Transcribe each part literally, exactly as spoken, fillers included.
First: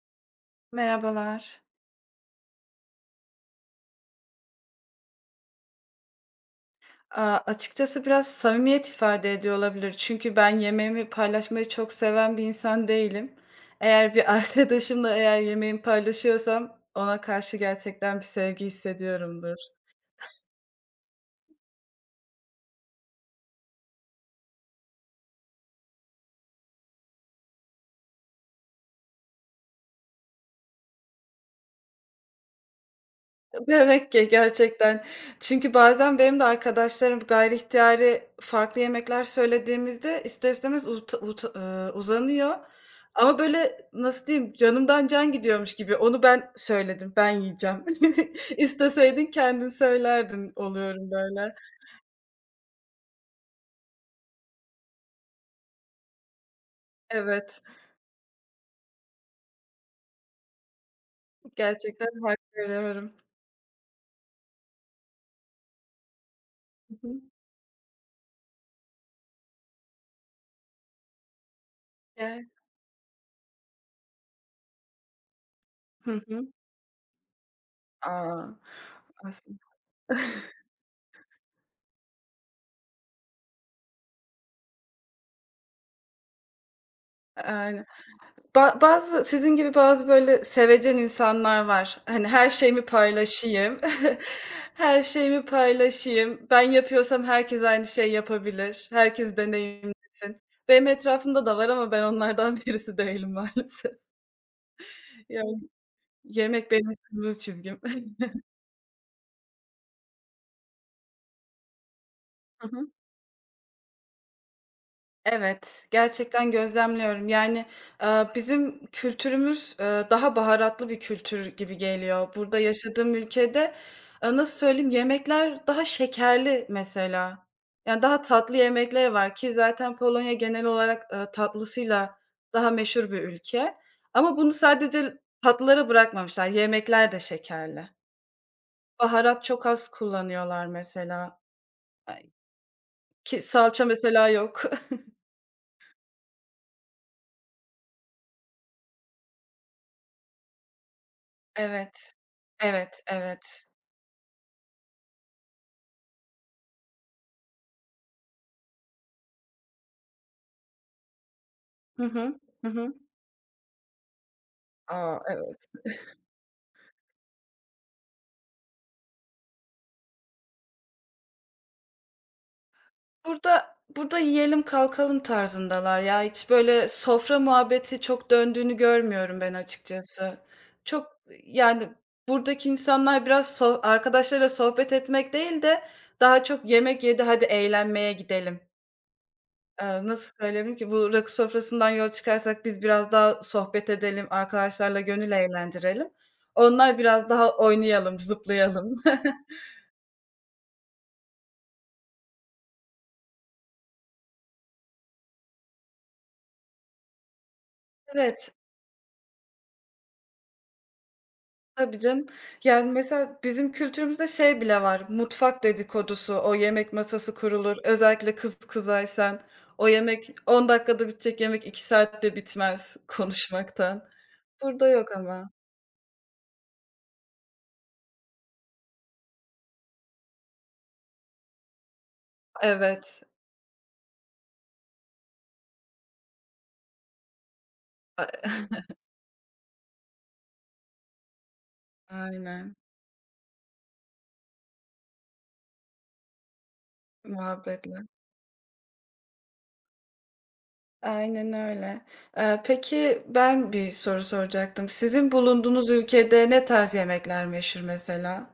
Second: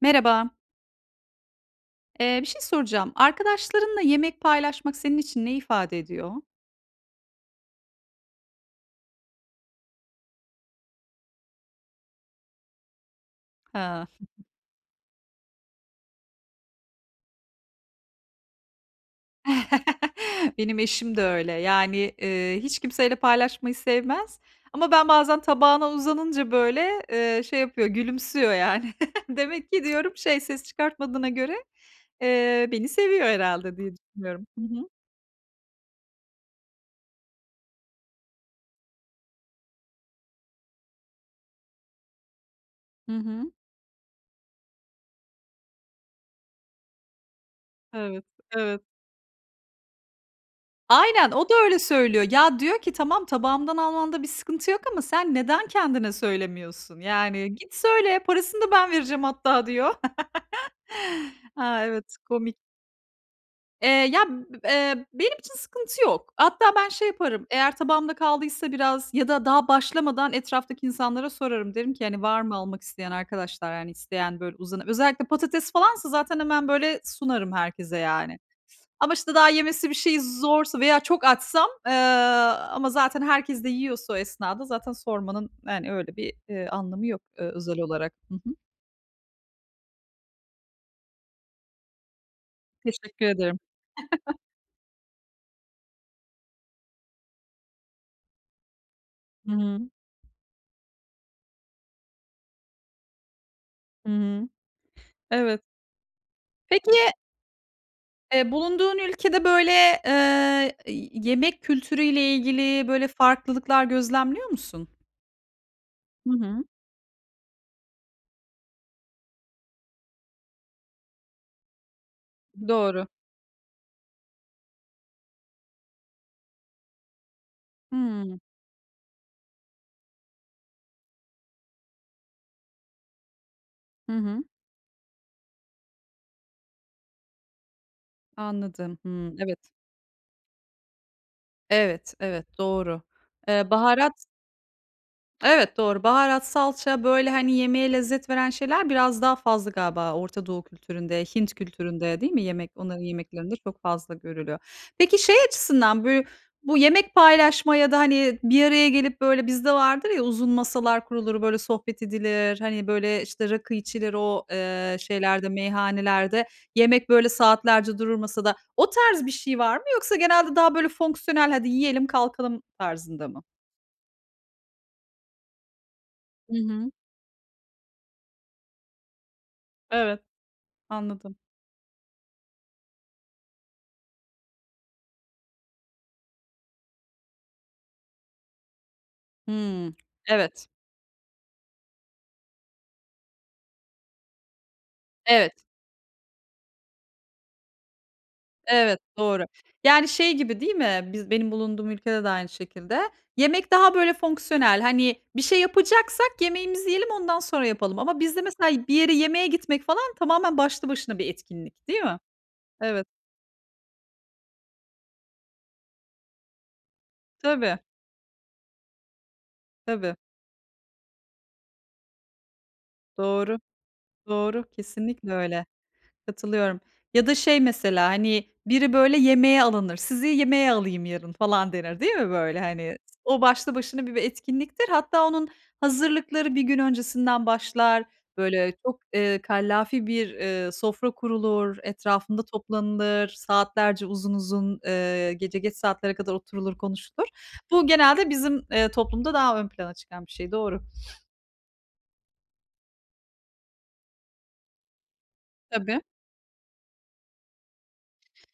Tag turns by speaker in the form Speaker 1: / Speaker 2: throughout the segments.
Speaker 1: Merhaba.
Speaker 2: Merhabalar.
Speaker 1: Eee, bir şey soracağım. Arkadaşlarınla yemek paylaşmak senin için ne ifade ediyor?
Speaker 2: Aaa, açıkçası biraz samimiyet ifade ediyor olabilir. Çünkü ben yemeğimi paylaşmayı çok seven bir insan değilim.
Speaker 1: Ha.
Speaker 2: Eğer bir arkadaşımla eğer yemeğimi paylaşıyorsam ona karşı gerçekten bir sevgi hissediyorumdur.
Speaker 1: Benim eşim de öyle. Yani, eee, hiç kimseyle paylaşmayı sevmez ama ben bazen tabağına uzanınca, böyle, eee, şey yapıyor, gülümsüyor yani. Demek ki diyorum şey, ses çıkartmadığına göre, eee, beni seviyor herhalde diye
Speaker 2: Demek ki
Speaker 1: düşünüyorum. Hı hı.
Speaker 2: gerçekten. Çünkü bazen benim de arkadaşlarım gayri ihtiyari farklı yemekler söylediğimizde ister istemez uta uta eee, uzanıyor.
Speaker 1: Hı
Speaker 2: Ama
Speaker 1: hı.
Speaker 2: böyle, nasıl diyeyim, canımdan can gidiyormuş gibi onu ben söyledim, ben yiyeceğim.
Speaker 1: Evet, evet.
Speaker 2: İsteseydin kendin söylerdin oluyorum
Speaker 1: Aynen, o da
Speaker 2: böyle.
Speaker 1: öyle söylüyor. Ya, diyor ki, "Tamam, tabağımdan almanda bir sıkıntı yok ama sen neden kendine söylemiyorsun? Yani
Speaker 2: Evet,
Speaker 1: git söyle, parasını da ben vereceğim hatta." diyor. A, evet,
Speaker 2: gerçekten hak
Speaker 1: komik.
Speaker 2: veriyorum.
Speaker 1: Eee, ya, b eee, Benim için sıkıntı yok. Hatta ben şey
Speaker 2: Hı hı.
Speaker 1: yaparım, eğer tabağımda kaldıysa biraz ya da daha başlamadan etraftaki insanlara sorarım. Derim ki, hani, "Var
Speaker 2: Gel.
Speaker 1: mı almak isteyen arkadaşlar?" Yani isteyen böyle uzan. Özellikle patates falansa
Speaker 2: Hı
Speaker 1: zaten
Speaker 2: hı.
Speaker 1: hemen böyle sunarım herkese yani.
Speaker 2: A!
Speaker 1: Ama, işte, daha
Speaker 2: Aslında.
Speaker 1: yemesi bir şey zorsa veya çok açsam, eee, ama zaten herkes de yiyorsa o esnada zaten sormanın, yani, öyle bir, eee, anlamı yok, eee, özel
Speaker 2: Aynen.
Speaker 1: olarak. Hı hı.
Speaker 2: Ba bazı sizin gibi bazı böyle sevecen insanlar var. Hani, her şeyimi
Speaker 1: Teşekkür ederim.
Speaker 2: paylaşayım, her şeyimi paylaşayım, ben yapıyorsam herkes aynı şey yapabilir, herkes
Speaker 1: Hı hı.
Speaker 2: deneyimlesin. Benim etrafımda da var ama ben onlardan birisi değilim maalesef.
Speaker 1: Hı hı.
Speaker 2: Yani
Speaker 1: Evet.
Speaker 2: yemek benim
Speaker 1: Peki,
Speaker 2: kırmızı çizgim.
Speaker 1: eee, bulunduğun ülkede, böyle, eee, y yemek kültürüyle
Speaker 2: Hı
Speaker 1: ilgili,
Speaker 2: hı.
Speaker 1: böyle, farklılıklar gözlemliyor musun?
Speaker 2: Evet,
Speaker 1: Hı
Speaker 2: gerçekten
Speaker 1: hı.
Speaker 2: gözlemliyorum. Yani, eee, bizim kültürümüz, eee, daha baharatlı bir kültür gibi geliyor. Burada
Speaker 1: Doğru.
Speaker 2: yaşadığım ülkede, eee, nasıl söyleyeyim, yemekler daha şekerli mesela. Yani, daha
Speaker 1: Hımm.
Speaker 2: tatlı yemekler var ki zaten Polonya genel olarak, eee, tatlısıyla daha meşhur bir ülke.
Speaker 1: Hı
Speaker 2: Ama
Speaker 1: hı.
Speaker 2: bunu sadece tatlılara bırakmamışlar, yemekler de şekerli.
Speaker 1: Anladım. Hımm.
Speaker 2: Baharat çok
Speaker 1: Evet.
Speaker 2: az kullanıyorlar mesela.
Speaker 1: Evet,
Speaker 2: Ay,
Speaker 1: evet, doğru.
Speaker 2: ki
Speaker 1: Eee,
Speaker 2: salça
Speaker 1: baharat
Speaker 2: mesela yok.
Speaker 1: Evet, doğru. Baharat, salça, böyle, hani, yemeğe lezzet veren şeyler biraz daha fazla galiba Orta Doğu kültüründe, Hint
Speaker 2: Evet.
Speaker 1: kültüründe değil mi? Yemek onların
Speaker 2: Evet,
Speaker 1: yemeklerinde
Speaker 2: evet.
Speaker 1: çok fazla görülüyor. Peki şey açısından bö bu yemek paylaşma ya da, hani, bir araya gelip, böyle, bizde vardır ya uzun masalar kurulur, böyle, sohbet
Speaker 2: Hı hı.
Speaker 1: edilir,
Speaker 2: Hı
Speaker 1: hani,
Speaker 2: hı.
Speaker 1: böyle, işte, rakı içilir o, eee,
Speaker 2: A,
Speaker 1: şeylerde,
Speaker 2: evet.
Speaker 1: meyhanelerde. Yemek, böyle, saatlerce durur masada. O tarz bir şey var mı yoksa genelde daha, böyle, fonksiyonel, "Hadi yiyelim, kalkalım." tarzında mı?
Speaker 2: Burada burada yiyelim kalkalım tarzındalar ya. Hiç
Speaker 1: Hı
Speaker 2: böyle
Speaker 1: hı.
Speaker 2: sofra muhabbeti çok döndüğünü görmüyorum ben
Speaker 1: Evet.
Speaker 2: açıkçası. Çok,
Speaker 1: Anladım.
Speaker 2: yani, buradaki insanlar biraz so arkadaşlarıyla sohbet etmek değil de daha çok yemek yedi, hadi eğlenmeye gidelim.
Speaker 1: Hımm.
Speaker 2: Eee, nasıl
Speaker 1: Evet,
Speaker 2: söyleyeyim ki? Bu rakı sofrasından yola çıkarsak biz biraz daha sohbet edelim, arkadaşlarla gönül
Speaker 1: evet,
Speaker 2: eğlendirelim. Onlar biraz daha oynayalım, zıplayalım.
Speaker 1: evet, doğru. Yani, şey gibi değil mi? Biz benim bulunduğum ülkede de aynı şekilde. Yemek daha böyle fonksiyonel, hani, bir şey yapacaksak yemeğimizi yiyelim, ondan sonra yapalım ama bizde
Speaker 2: Evet.
Speaker 1: mesela bir yere yemeğe gitmek falan tamamen başlı başına bir etkinlik,
Speaker 2: Tabii
Speaker 1: değil mi?
Speaker 2: canım. Yani,
Speaker 1: Evet.
Speaker 2: mesela bizim kültürümüzde şey bile var, mutfak dedikodusu, o yemek masası kurulur.
Speaker 1: Tabii,
Speaker 2: Özellikle kız kızaysan o
Speaker 1: tabii.
Speaker 2: yemek on dakikada bitecek yemek iki saatte bitmez
Speaker 1: Doğru,
Speaker 2: konuşmaktan.
Speaker 1: doğru.
Speaker 2: Burada yok
Speaker 1: Kesinlikle
Speaker 2: ama.
Speaker 1: öyle. Katılıyorum. Ya da şey mesela, hani, biri böyle yemeğe alınır, "Sizi yemeğe alayım yarın." falan denir, değil mi böyle? Hani,
Speaker 2: Evet.
Speaker 1: o başlı başına bir bir etkinliktir. Hatta onun hazırlıkları bir gün öncesinden başlar.
Speaker 2: A
Speaker 1: Böyle çok, eee, kallafi bir, eee, sofra kurulur, etrafında
Speaker 2: aynen.
Speaker 1: toplanılır, saatlerce uzun uzun, eee, gece geç saatlere kadar oturulur, konuşulur. Bu
Speaker 2: Muhabbetle.
Speaker 1: genelde bizim, eee, toplumda daha ön plana çıkan bir şey, doğru.
Speaker 2: Aynen öyle. Eee, peki ben bir soru soracaktım. Sizin bulunduğunuz
Speaker 1: Tabii.
Speaker 2: ülkede ne tarz yemekler meşhur mesela?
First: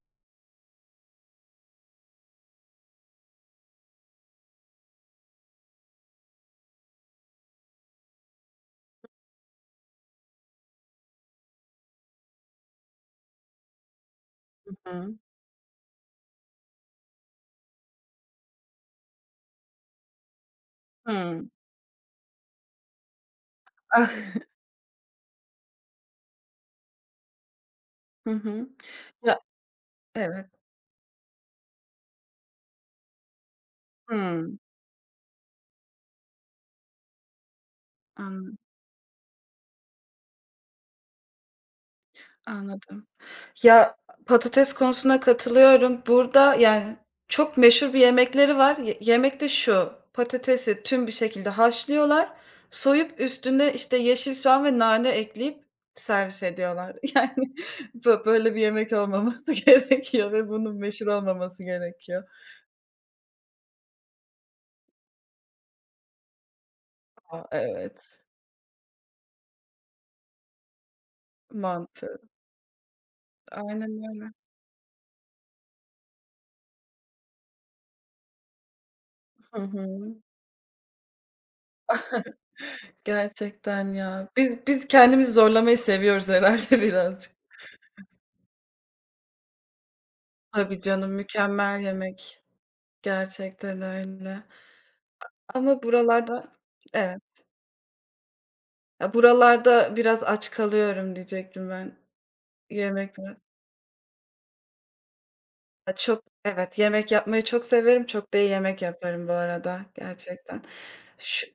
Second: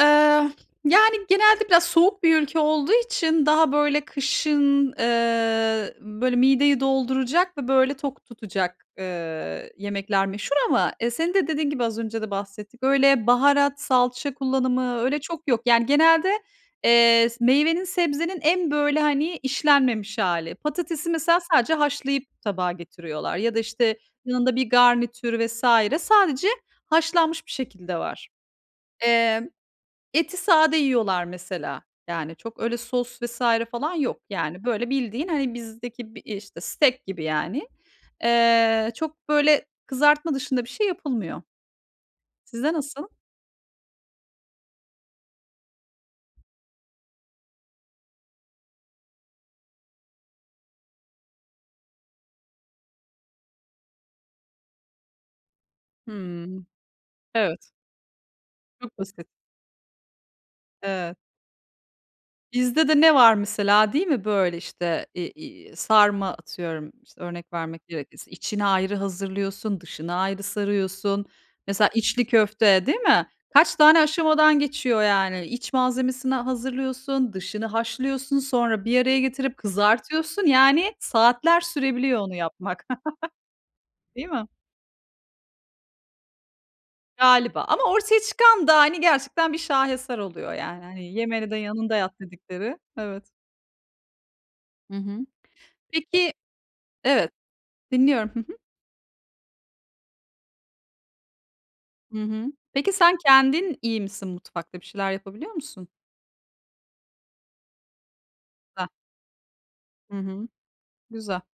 Speaker 1: Eee, yani, genelde biraz soğuk bir ülke olduğu için daha, böyle, kışın, eee, böyle, mideyi dolduracak ve, böyle, tok tutacak, eee, yemekler meşhur ama, eee, senin de dediğin gibi az önce de bahsettik, öyle baharat, salça kullanımı
Speaker 2: Hıı.
Speaker 1: öyle çok yok. Yani, genelde, eee, meyvenin, sebzenin en, böyle, hani, işlenmemiş hali. Patatesi mesela
Speaker 2: Hıı.
Speaker 1: sadece haşlayıp tabağa getiriyorlar ya da, işte, yanında bir garnitür vesaire sadece haşlanmış bir şekilde var.
Speaker 2: Hı hı. Ya,
Speaker 1: Eti
Speaker 2: evet.
Speaker 1: sade yiyorlar mesela. Yani çok öyle sos vesaire falan yok.
Speaker 2: Hıı.
Speaker 1: Yani böyle bildiğin, hani, bizdeki bir, işte, steak gibi yani.
Speaker 2: Anla
Speaker 1: Eee, çok böyle kızartma dışında bir şey yapılmıyor. Sizde nasıl?
Speaker 2: anladım. Ya, patates konusuna katılıyorum. Burada, yani, çok meşhur bir yemekleri var. Ye yemek de şu, patatesi tüm bir şekilde haşlıyorlar, soyup üstüne, işte, yeşil soğan ve nane ekleyip servis
Speaker 1: Hımm.
Speaker 2: ediyorlar. Yani,
Speaker 1: Evet.
Speaker 2: bö böyle bir yemek
Speaker 1: Çok basit.
Speaker 2: olmaması gerekiyor ve bunun meşhur
Speaker 1: Evet.
Speaker 2: olmaması gerekiyor.
Speaker 1: Bizde de ne var mesela değil mi? Böyle, işte, eee, iii, sarma atıyorum, işte,
Speaker 2: A,
Speaker 1: örnek vermek
Speaker 2: evet,
Speaker 1: gerekirse, içini ayrı hazırlıyorsun, dışını ayrı sarıyorsun. Mesela
Speaker 2: mantı.
Speaker 1: içli köfte, değil mi? Kaç
Speaker 2: Aynen
Speaker 1: tane
Speaker 2: öyle.
Speaker 1: aşamadan geçiyor yani. İç malzemesini hazırlıyorsun, dışını haşlıyorsun, sonra bir araya getirip
Speaker 2: Hı hı.
Speaker 1: kızartıyorsun. Yani saatler sürebiliyor onu yapmak,
Speaker 2: Gerçekten
Speaker 1: değil
Speaker 2: ya.
Speaker 1: mi?
Speaker 2: Biz biz kendimizi zorlamayı seviyoruz herhâlde birazcık.
Speaker 1: Galiba ama ortaya çıkan da, hani, gerçekten bir şaheser oluyor
Speaker 2: Tabii
Speaker 1: yani. Hani,
Speaker 2: canım,
Speaker 1: "Yemeni de
Speaker 2: mükemmel
Speaker 1: yanında yat."
Speaker 2: yemek.
Speaker 1: dedikleri. Evet.
Speaker 2: Gerçekten öyle.
Speaker 1: Hı hı.
Speaker 2: Ama
Speaker 1: Peki.
Speaker 2: buralarda. Evet.
Speaker 1: Evet, dinliyorum.
Speaker 2: Ya, buralarda biraz aç kalıyorum diyecektim ben.
Speaker 1: Hı hı. Peki sen
Speaker 2: Yemek biraz.
Speaker 1: kendin iyi misin mutfakta? Bir şeyler yapabiliyor musun?
Speaker 2: Ya, çok. Evet, yemek yapmayı çok severim. Çok da iyi yemek
Speaker 1: Hah.
Speaker 2: yaparım bu arada
Speaker 1: Hı hı.
Speaker 2: gerçekten.
Speaker 1: Güzel.
Speaker 2: Şu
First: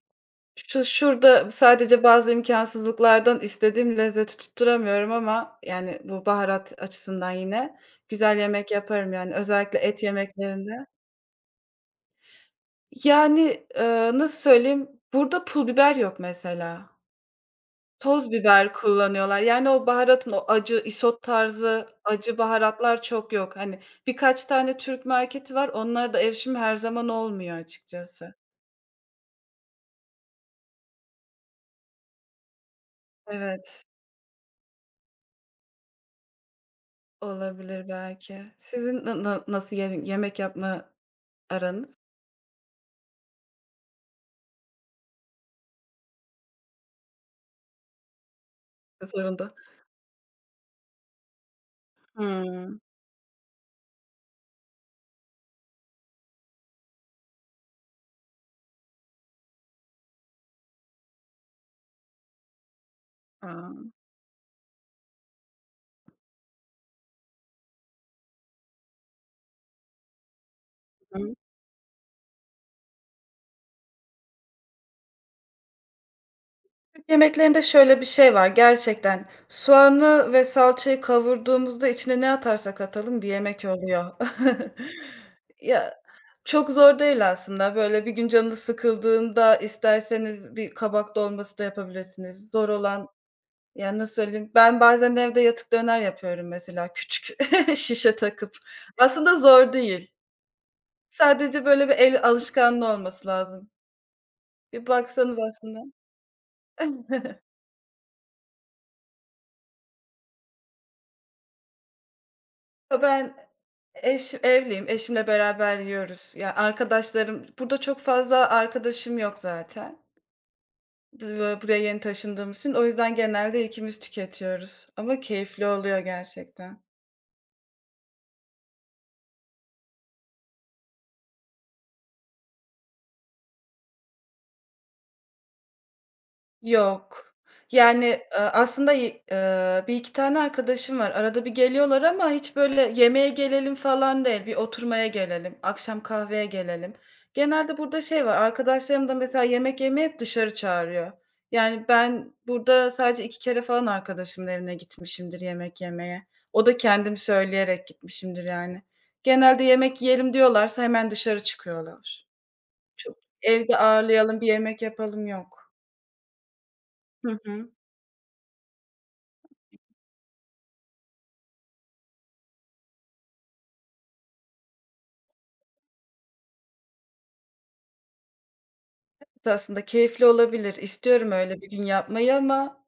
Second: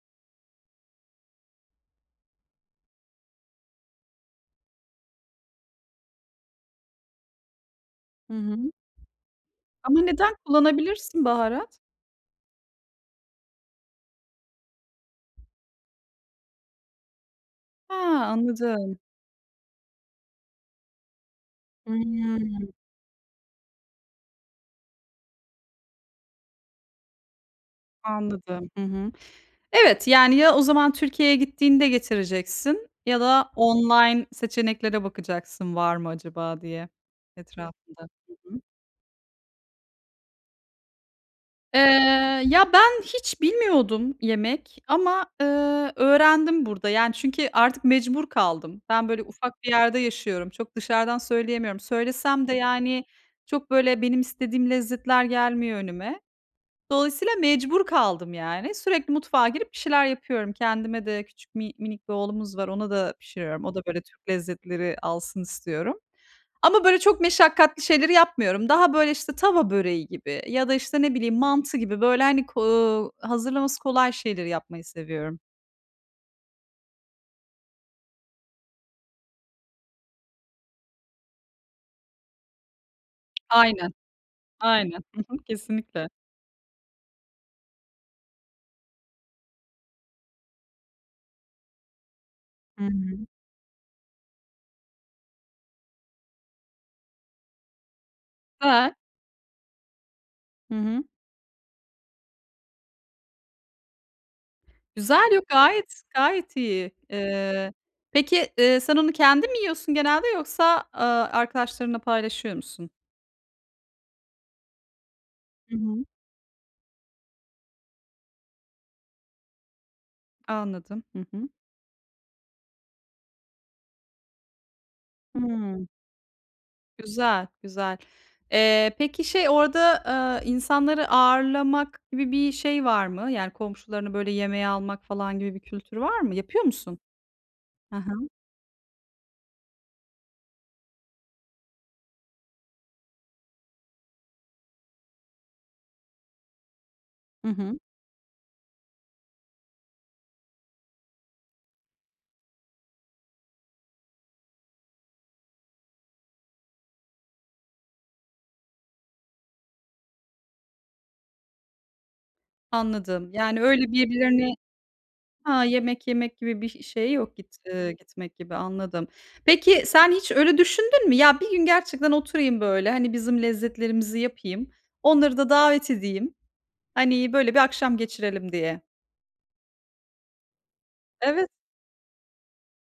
Speaker 2: şu şurada sadece bazı imkansızlıklardan istediğim lezzeti tutturamıyorum ama, yani, bu baharat açısından yine
Speaker 1: Hı
Speaker 2: güzel
Speaker 1: hı.
Speaker 2: yemek yaparım, yani, özellikle
Speaker 1: Ama
Speaker 2: et
Speaker 1: neden
Speaker 2: yemeklerinde.
Speaker 1: kullanabilirsin baharat?
Speaker 2: Yani, eee, nasıl söyleyeyim, burada pul biber yok mesela.
Speaker 1: Ha,
Speaker 2: Toz biber
Speaker 1: anladım.
Speaker 2: kullanıyorlar. Yani, o baharatın o acı isot tarzı acı
Speaker 1: Hımm,
Speaker 2: baharatlar çok yok. Hani, birkaç tane Türk marketi var. Onlara da erişim her zaman olmuyor açıkçası.
Speaker 1: anladım. Hı hı. Evet, yani ya o zaman Türkiye'ye gittiğinde getireceksin ya da
Speaker 2: Evet,
Speaker 1: online seçeneklere bakacaksın var mı acaba diye
Speaker 2: olabilir
Speaker 1: etrafında. Hı
Speaker 2: belki.
Speaker 1: hı.
Speaker 2: Sizin na na nasıl ye yemek yapma
Speaker 1: Eee,
Speaker 2: aranız?
Speaker 1: ya, ben hiç bilmiyordum yemek ama, eee, öğrendim burada. Yani, çünkü artık mecbur kaldım. Ben, böyle,
Speaker 2: Zorunda.
Speaker 1: ufak bir yerde yaşıyorum. Çok dışarıdan söyleyemiyorum. Söylesem de,
Speaker 2: Hımm.
Speaker 1: yani, çok, böyle, benim istediğim lezzetler gelmiyor önüme. Dolayısıyla mecbur kaldım yani. Sürekli mutfağa girip bir şeyler yapıyorum. Kendime de küçük mi minik bir oğlumuz var, ona da
Speaker 2: A!
Speaker 1: pişiriyorum. O da
Speaker 2: Hı
Speaker 1: böyle Türk lezzetleri alsın istiyorum. Ama böyle çok meşakkatli şeyleri yapmıyorum. Daha böyle, işte, tava böreği gibi ya da, işte, ne
Speaker 2: hı.
Speaker 1: bileyim, mantı gibi böyle, hani, ko hazırlaması kolay şeyleri yapmayı seviyorum.
Speaker 2: Türk yemeklerinde şöyle bir şey var gerçekten. Soğanı ve salçayı kavurduğumuzda içine ne atarsak atalım bir yemek
Speaker 1: Aynen,
Speaker 2: oluyor.
Speaker 1: aynen.
Speaker 2: Ya.
Speaker 1: Kesinlikle.
Speaker 2: Çok zor değil aslında. Böyle bir gün canınız sıkıldığında isterseniz bir kabak dolması da yapabilirsiniz. Zor
Speaker 1: Hı
Speaker 2: olan,
Speaker 1: hı.
Speaker 2: yani, nasıl söyleyeyim, ben bazen evde yatık döner yapıyorum mesela küçük şişe takıp.
Speaker 1: Güzel.
Speaker 2: Aslında zor değil.
Speaker 1: Hı hı.
Speaker 2: Sadece böyle bir el alışkanlığı olması lazım. Bir
Speaker 1: Güzel,
Speaker 2: baksanız
Speaker 1: yok
Speaker 2: aslında.
Speaker 1: gayet, gayet iyi. Eee, peki, eee, sen onu kendin mi yiyorsun genelde yoksa, aaa, arkadaşlarınla paylaşıyor musun?
Speaker 2: Ya, ben eş evliyim, eşimle
Speaker 1: Hı
Speaker 2: beraber
Speaker 1: hı.
Speaker 2: yiyoruz. Ya, arkadaşlarım burada çok fazla arkadaşım yok zaten.
Speaker 1: Anladım. Hı hı.
Speaker 2: Dıvı buraya yeni taşındığımız için o yüzden genelde ikimiz tüketiyoruz ama keyifli
Speaker 1: Hımm.
Speaker 2: oluyor gerçekten.
Speaker 1: Güzel, güzel. Eee, peki şey orada, aaa, insanları ağırlamak gibi bir şey var mı? Yani komşularını böyle yemeğe almak falan gibi bir kültür var mı? Yapıyor musun?
Speaker 2: Yok.
Speaker 1: Hı
Speaker 2: Yani,
Speaker 1: hı.
Speaker 2: eee, aslında y eee, bir iki tane arkadaşım var. Arada bir geliyorlar ama hiç böyle yemeğe gelelim falan değil. Bir oturmaya gelelim, akşam kahveye gelelim.
Speaker 1: Hı
Speaker 2: Genelde
Speaker 1: hı.
Speaker 2: burada şey var, arkadaşlarım da mesela yemek yemeye hep dışarı çağırıyor. Yani ben burada sadece iki kere falan arkadaşımın evine gitmişimdir yemek yemeye. O da kendim söyleyerek gitmişimdir yani. Genelde yemek yiyelim diyorlarsa hemen dışarı çıkıyorlar. Çok
Speaker 1: Anladım. Yani
Speaker 2: evde
Speaker 1: öyle
Speaker 2: ağırlayalım, bir
Speaker 1: birbirlerini.
Speaker 2: yemek yapalım
Speaker 1: Ha,
Speaker 2: yok.
Speaker 1: yemek yemek gibi bir şey yok
Speaker 2: Hı
Speaker 1: git
Speaker 2: hı.
Speaker 1: eee, gitmek gibi anladım. Peki sen hiç öyle düşündün mü? Ya, bir gün gerçekten oturayım böyle, hani, bizim lezzetlerimizi yapayım, onları da davet edeyim, hani, böyle bir akşam geçirelim diye.
Speaker 2: Aslında keyifli olabilir. İstiyorum
Speaker 1: Evet.
Speaker 2: öyle bir gün yapmayı ama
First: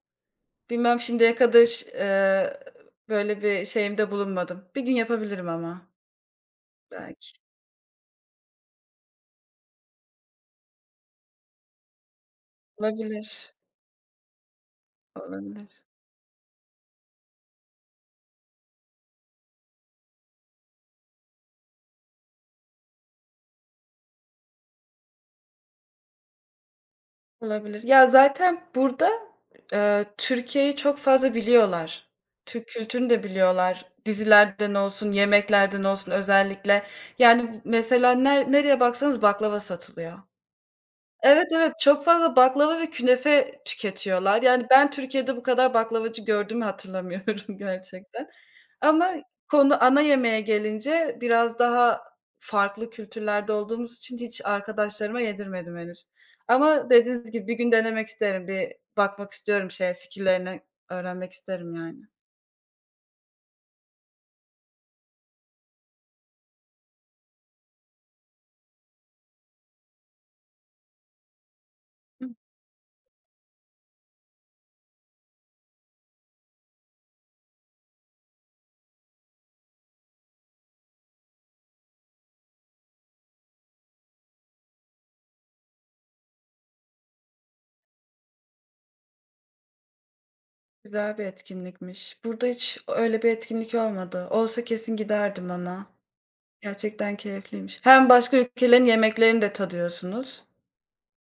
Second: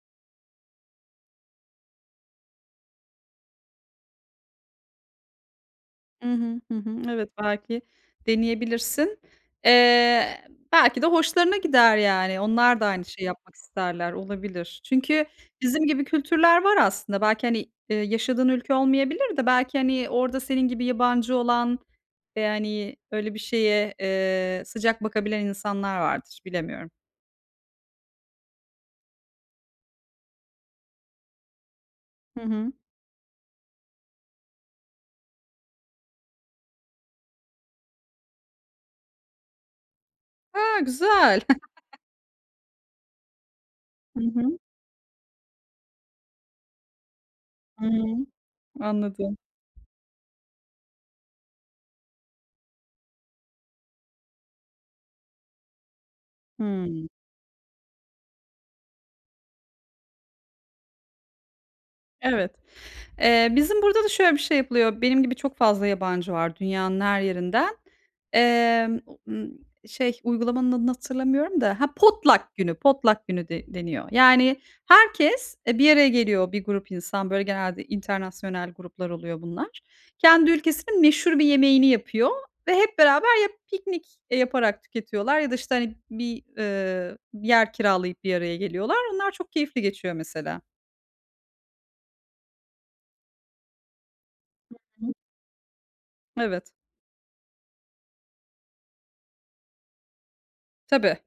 Speaker 2: bilmem şimdiye kadar ş eee, böyle bir şeyimde bulunmadım. Bir gün yapabilirim ama
Speaker 1: Hı hı. Hı hı. Evet,
Speaker 2: belki.
Speaker 1: belki deneyebilirsin. Eee, belki de hoşlarına gider yani. Onlar da aynı şeyi
Speaker 2: Olabilir,
Speaker 1: yapmak isterler, olabilir. Çünkü
Speaker 2: olabilir,
Speaker 1: bizim gibi kültürler var aslında. Belki, hani, eee, yaşadığın ülke olmayabilir de belki, hani, orada senin gibi yabancı olan ve, hani, öyle bir şeye, eee, sıcak bakabilen insanlar vardır. Bilemiyorum.
Speaker 2: olabilir. Ya, zaten burada, eee, Türkiye'yi çok fazla biliyorlar.
Speaker 1: Hı
Speaker 2: Türk
Speaker 1: hı.
Speaker 2: kültürünü de biliyorlar. Dizilerden olsun, yemeklerden olsun özellikle. Yani, mesela ner nereye baksanız baklava satılıyor.
Speaker 1: Ha, güzel.
Speaker 2: Evet, evet, çok fazla baklava ve künefe
Speaker 1: Hı
Speaker 2: tüketiyorlar.
Speaker 1: hı.
Speaker 2: Yani, ben Türkiye'de bu kadar baklavacı gördüğümü hatırlamıyorum
Speaker 1: Hı hı.
Speaker 2: gerçekten. Ama
Speaker 1: Anladım.
Speaker 2: konu ana yemeğe gelince biraz daha farklı kültürlerde olduğumuz için hiç arkadaşlarıma yedirmedim henüz.
Speaker 1: Hıı.
Speaker 2: Ama dediğiniz gibi bir gün denemek isterim. Bir bakmak istiyorum şeye, fikirlerini öğrenmek isterim yani.
Speaker 1: Evet. Eee, bizim burada da şöyle bir şey yapılıyor. Benim gibi çok fazla yabancı var dünyanın her yerinden. Emm, o şey, uygulamanın adını hatırlamıyorum da, ha, potluck günü, potluck günü de deniyor. Yani herkes, eee, bir araya geliyor bir grup insan, böyle genelde internasyonal gruplar oluyor bunlar. Kendi ülkesinin meşhur bir yemeğini yapıyor ve hep beraber ya piknik, eee, yaparak tüketiyorlar ya da, işte, hani, bir, eee, bir yer kiralayıp bir araya geliyorlar. Onlar çok keyifli geçiyor mesela.
Speaker 2: Güzel bir etkinlikmiş. Burada hiç öyle bir etkinlik olmadı. Olsa kesin
Speaker 1: Hı.
Speaker 2: giderdim ama.
Speaker 1: Evet.
Speaker 2: Gerçekten keyifliymiş. Hem başka ülkelerin yemeklerini de tadıyorsunuz.
Speaker 1: Tabii.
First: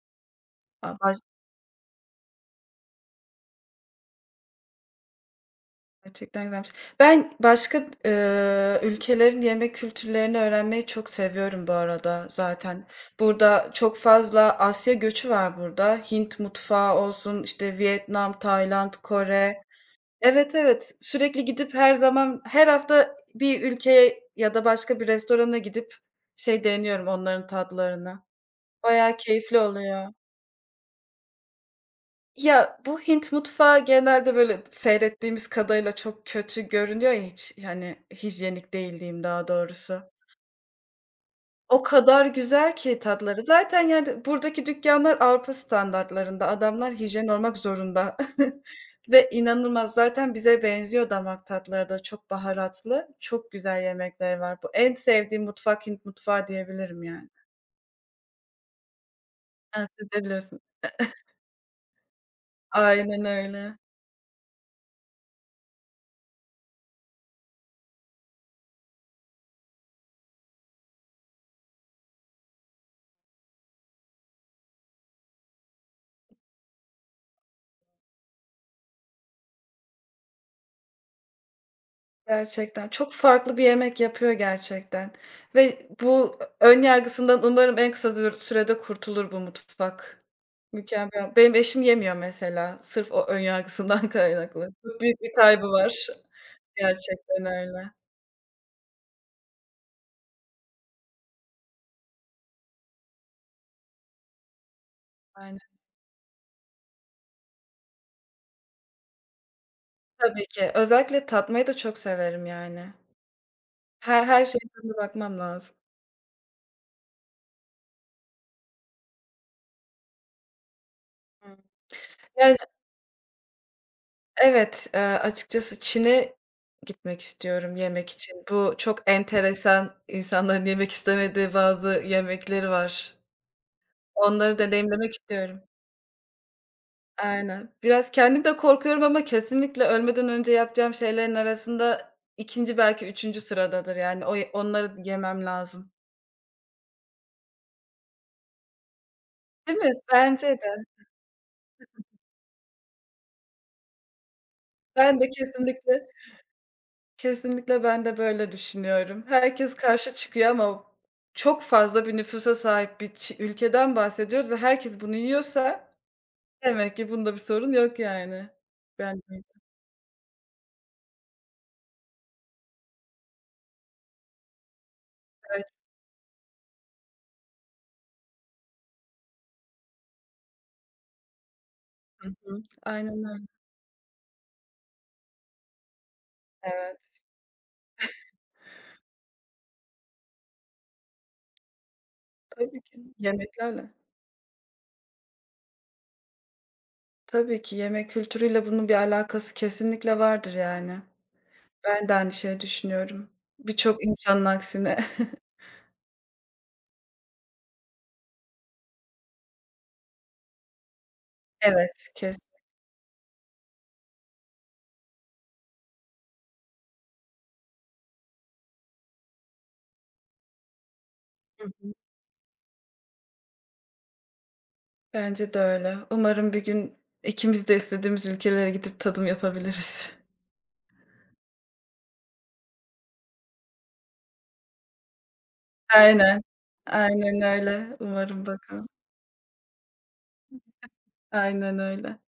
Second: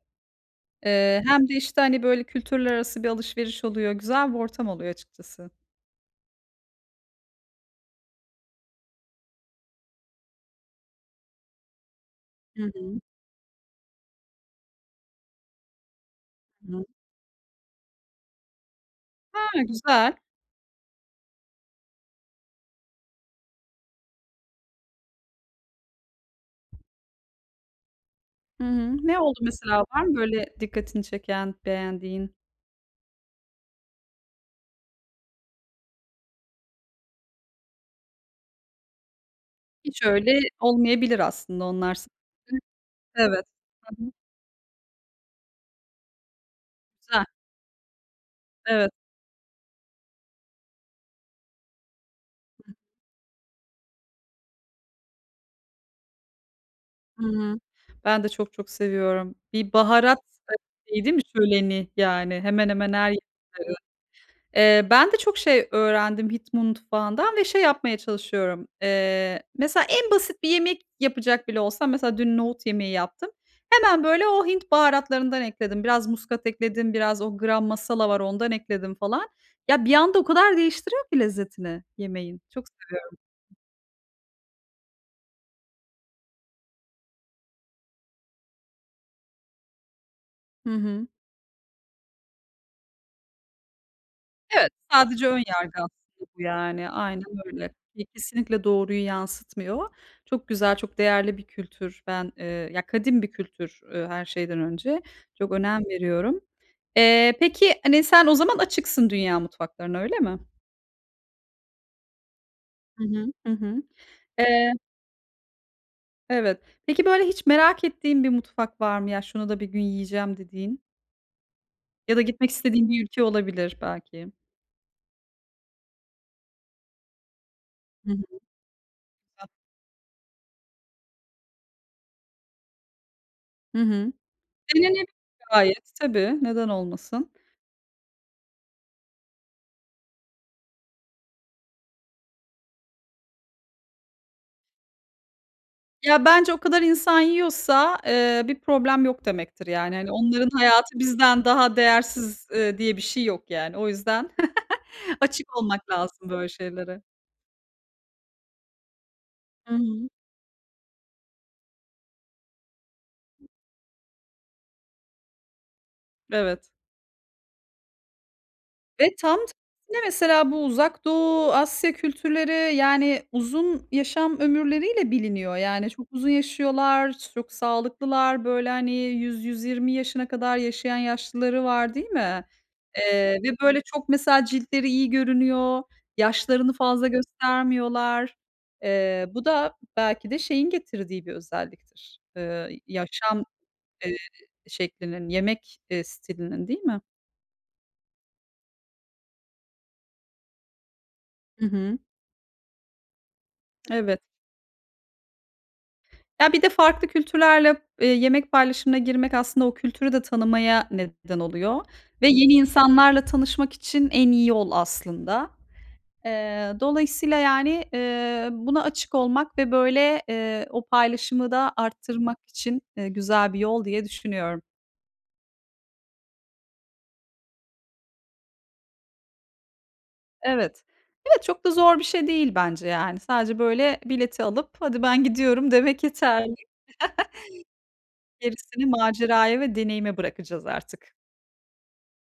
Speaker 2: A baş
Speaker 1: Eee, hem de, işte, hani, böyle, kültürler arası bir alışveriş oluyor. Güzel bir ortam oluyor açıkçası.
Speaker 2: gerçekten güzelmiş. Ben başka, eee, ülkelerin yemek kültürlerini öğrenmeyi çok seviyorum bu arada
Speaker 1: Hı
Speaker 2: zaten.
Speaker 1: hı.
Speaker 2: Burada çok fazla Asya göçü var burada. Hint
Speaker 1: Hı hı.
Speaker 2: mutfağı olsun, işte, Vietnam, Tayland,
Speaker 1: Ha,
Speaker 2: Kore.
Speaker 1: güzel.
Speaker 2: Evet, evet. Sürekli gidip her zaman her hafta bir ülkeye ya da başka bir restorana gidip şey deniyorum onların tatlarını.
Speaker 1: Hı hı.
Speaker 2: Bayağı
Speaker 1: Ne oldu
Speaker 2: keyifli
Speaker 1: mesela? Var
Speaker 2: oluyor.
Speaker 1: mı böyle dikkatini çeken, beğendiğin?
Speaker 2: Ya, bu Hint mutfağı genelde, böyle, seyrettiğimiz kadarıyla çok kötü görünüyor ya hiç, yani, hijyenik değil diyeyim daha doğrusu.
Speaker 1: Hiç öyle olmayabilir aslında
Speaker 2: O
Speaker 1: onlar
Speaker 2: kadar
Speaker 1: sadece.
Speaker 2: güzel ki tatları.
Speaker 1: Evet.
Speaker 2: Zaten,
Speaker 1: Hı hı.
Speaker 2: yani, buradaki dükkanlar Avrupa standartlarında. Adamlar
Speaker 1: Güzel.
Speaker 2: hijyen olmak zorunda
Speaker 1: Evet.
Speaker 2: ve inanılmaz. Zaten bize benziyor damak tatları da. Çok baharatlı, çok güzel yemekler var. Bu en sevdiğim mutfak Hint mutfağı diyebilirim
Speaker 1: Hı
Speaker 2: yani.
Speaker 1: hı. Ben de çok çok seviyorum. Bir
Speaker 2: Ha, siz
Speaker 1: baharat,
Speaker 2: de
Speaker 1: eee,
Speaker 2: biliyorsun.
Speaker 1: şeyi değil mi şöleni? Yani hemen hemen her
Speaker 2: Aynen
Speaker 1: yerde.
Speaker 2: öyle.
Speaker 1: Eee, ben de çok şey öğrendim Hint mutfağından ve şey yapmaya çalışıyorum. Eee, mesela en basit bir yemek yapacak bile olsam, mesela dün nohut yemeği yaptım. Hemen böyle o Hint baharatlarından ekledim. Biraz muskat ekledim, biraz o gram masala var ondan ekledim falan. Ya, bir anda o kadar değiştiriyor ki lezzetini yemeğin. Çok
Speaker 2: Gerçekten çok
Speaker 1: seviyorum.
Speaker 2: farklı bir yemek yapıyor gerçekten ve bu ön yargısından umarım en kısa zür sürede kurtulur bu mutfak.
Speaker 1: Hı hı.
Speaker 2: Mükemmel. Benim eşim yemiyor mesela sırf o ön yargısından kaynaklı.
Speaker 1: Evet,
Speaker 2: Çok büyük
Speaker 1: sadece
Speaker 2: bir
Speaker 1: ön
Speaker 2: kaybı
Speaker 1: yargı
Speaker 2: var.
Speaker 1: aslında bu yani. Aynen
Speaker 2: Gerçekten
Speaker 1: öyle.
Speaker 2: öyle.
Speaker 1: Ki kesinlikle doğruyu yansıtmıyor. Çok güzel, çok değerli bir kültür. Ben, eee, ya, kadim bir kültür, eee, her şeyden önce. Çok
Speaker 2: Aynen.
Speaker 1: önem veriyorum. Eee, peki, hani, sen o zaman açıksın dünya mutfaklarına, öyle mi?
Speaker 2: Tabii ki. Özellikle tatmayı da çok severim yani.
Speaker 1: Hı hı. Hı hı.
Speaker 2: Her her
Speaker 1: Eee,
Speaker 2: şeyden de bakmam lazım.
Speaker 1: evet. Peki, böyle hiç merak ettiğin bir mutfak var mı? Ya, şunu da bir gün yiyeceğim dediğin
Speaker 2: Hıı.
Speaker 1: ya da gitmek
Speaker 2: Ya.
Speaker 1: istediğin bir ülke olabilir belki.
Speaker 2: Evet, eee, açıkçası Çin'e gitmek istiyorum
Speaker 1: Hı
Speaker 2: yemek
Speaker 1: hı.
Speaker 2: için. Bu çok enteresan, insanların yemek istemediği bazı yemekleri var.
Speaker 1: Hı hı.
Speaker 2: Onları deneyimlemek
Speaker 1: Denenebilir
Speaker 2: istiyorum.
Speaker 1: gayet. Tabii, neden olmasın?
Speaker 2: Aynen. Biraz kendim de korkuyorum ama kesinlikle ölmeden önce yapacağım şeylerin arasında ikinci belki üçüncü sıradadır yani. O onları yemem lazım.
Speaker 1: Ya, bence o kadar insan yiyorsa, eee, bir problem yok demektir
Speaker 2: Değil mi?
Speaker 1: yani. Hani,
Speaker 2: Bence
Speaker 1: onların
Speaker 2: de.
Speaker 1: hayatı bizden daha değersiz, eee, diye bir şey yok yani. O yüzden
Speaker 2: Ben de
Speaker 1: açık olmak
Speaker 2: kesinlikle.
Speaker 1: lazım böyle şeylere.
Speaker 2: Kesinlikle ben de böyle düşünüyorum.
Speaker 1: Hı
Speaker 2: Herkes
Speaker 1: hı.
Speaker 2: karşı çıkıyor ama çok fazla bir nüfusa sahip bir çi ülkeden bahsediyoruz ve herkes bunu yiyorsa
Speaker 1: Evet.
Speaker 2: demek ki bunda bir sorun yok yani.
Speaker 1: Ve
Speaker 2: Ben.
Speaker 1: tam tersine mesela bu Uzak Doğu, Asya kültürleri, yani, uzun yaşam ömürleriyle biliniyor.
Speaker 2: Evet.
Speaker 1: Yani, çok uzun yaşıyorlar, çok sağlıklılar. Böyle, hani, yüz yüz yirmi yaşına kadar yaşayan yaşlıları var, değil
Speaker 2: Hı
Speaker 1: mi?
Speaker 2: hı. Aynen
Speaker 1: Eee,
Speaker 2: öyle.
Speaker 1: ve böyle çok mesela ciltleri iyi görünüyor, yaşlarını fazla
Speaker 2: Evet.
Speaker 1: göstermiyorlar. Eee, bu da belki de şeyin getirdiği bir özelliktir. Eee,
Speaker 2: Tabii ki.
Speaker 1: yaşam,
Speaker 2: Yemeklerle.
Speaker 1: eee, şeklinin, yemek, eee, stilinin, değil mi?
Speaker 2: Tabii ki yemek kültürüyle bunun bir alakası kesinlikle vardır yani.
Speaker 1: Hı hı.
Speaker 2: Ben de aynı şeyi düşünüyorum. Birçok
Speaker 1: Evet.
Speaker 2: insanın aksine.
Speaker 1: Ya, bir de farklı kültürlerle, eee, yemek paylaşımına girmek aslında o kültürü de tanımaya neden oluyor
Speaker 2: Evet,
Speaker 1: ve
Speaker 2: kesin.
Speaker 1: yeni insanlarla tanışmak için en iyi yol aslında. Eee, dolayısıyla, yani, eee, buna açık olmak ve, böyle, eee, o paylaşımı
Speaker 2: Hı
Speaker 1: da
Speaker 2: hı.
Speaker 1: arttırmak için, eee, güzel bir yol diye düşünüyorum.
Speaker 2: Bence de öyle. Umarım bir gün ikimiz de istediğimiz ülkelere gidip tadım yapabiliriz.
Speaker 1: Evet. Evet, çok da zor bir şey değil bence, yani. Sadece, böyle, bileti alıp "Hadi ben gidiyorum." demek
Speaker 2: Aynen.
Speaker 1: yeterli.
Speaker 2: Aynen öyle. Umarım
Speaker 1: Gerisini
Speaker 2: bakalım.
Speaker 1: maceraya ve deneyime bırakacağız artık.
Speaker 2: Aynen öyle.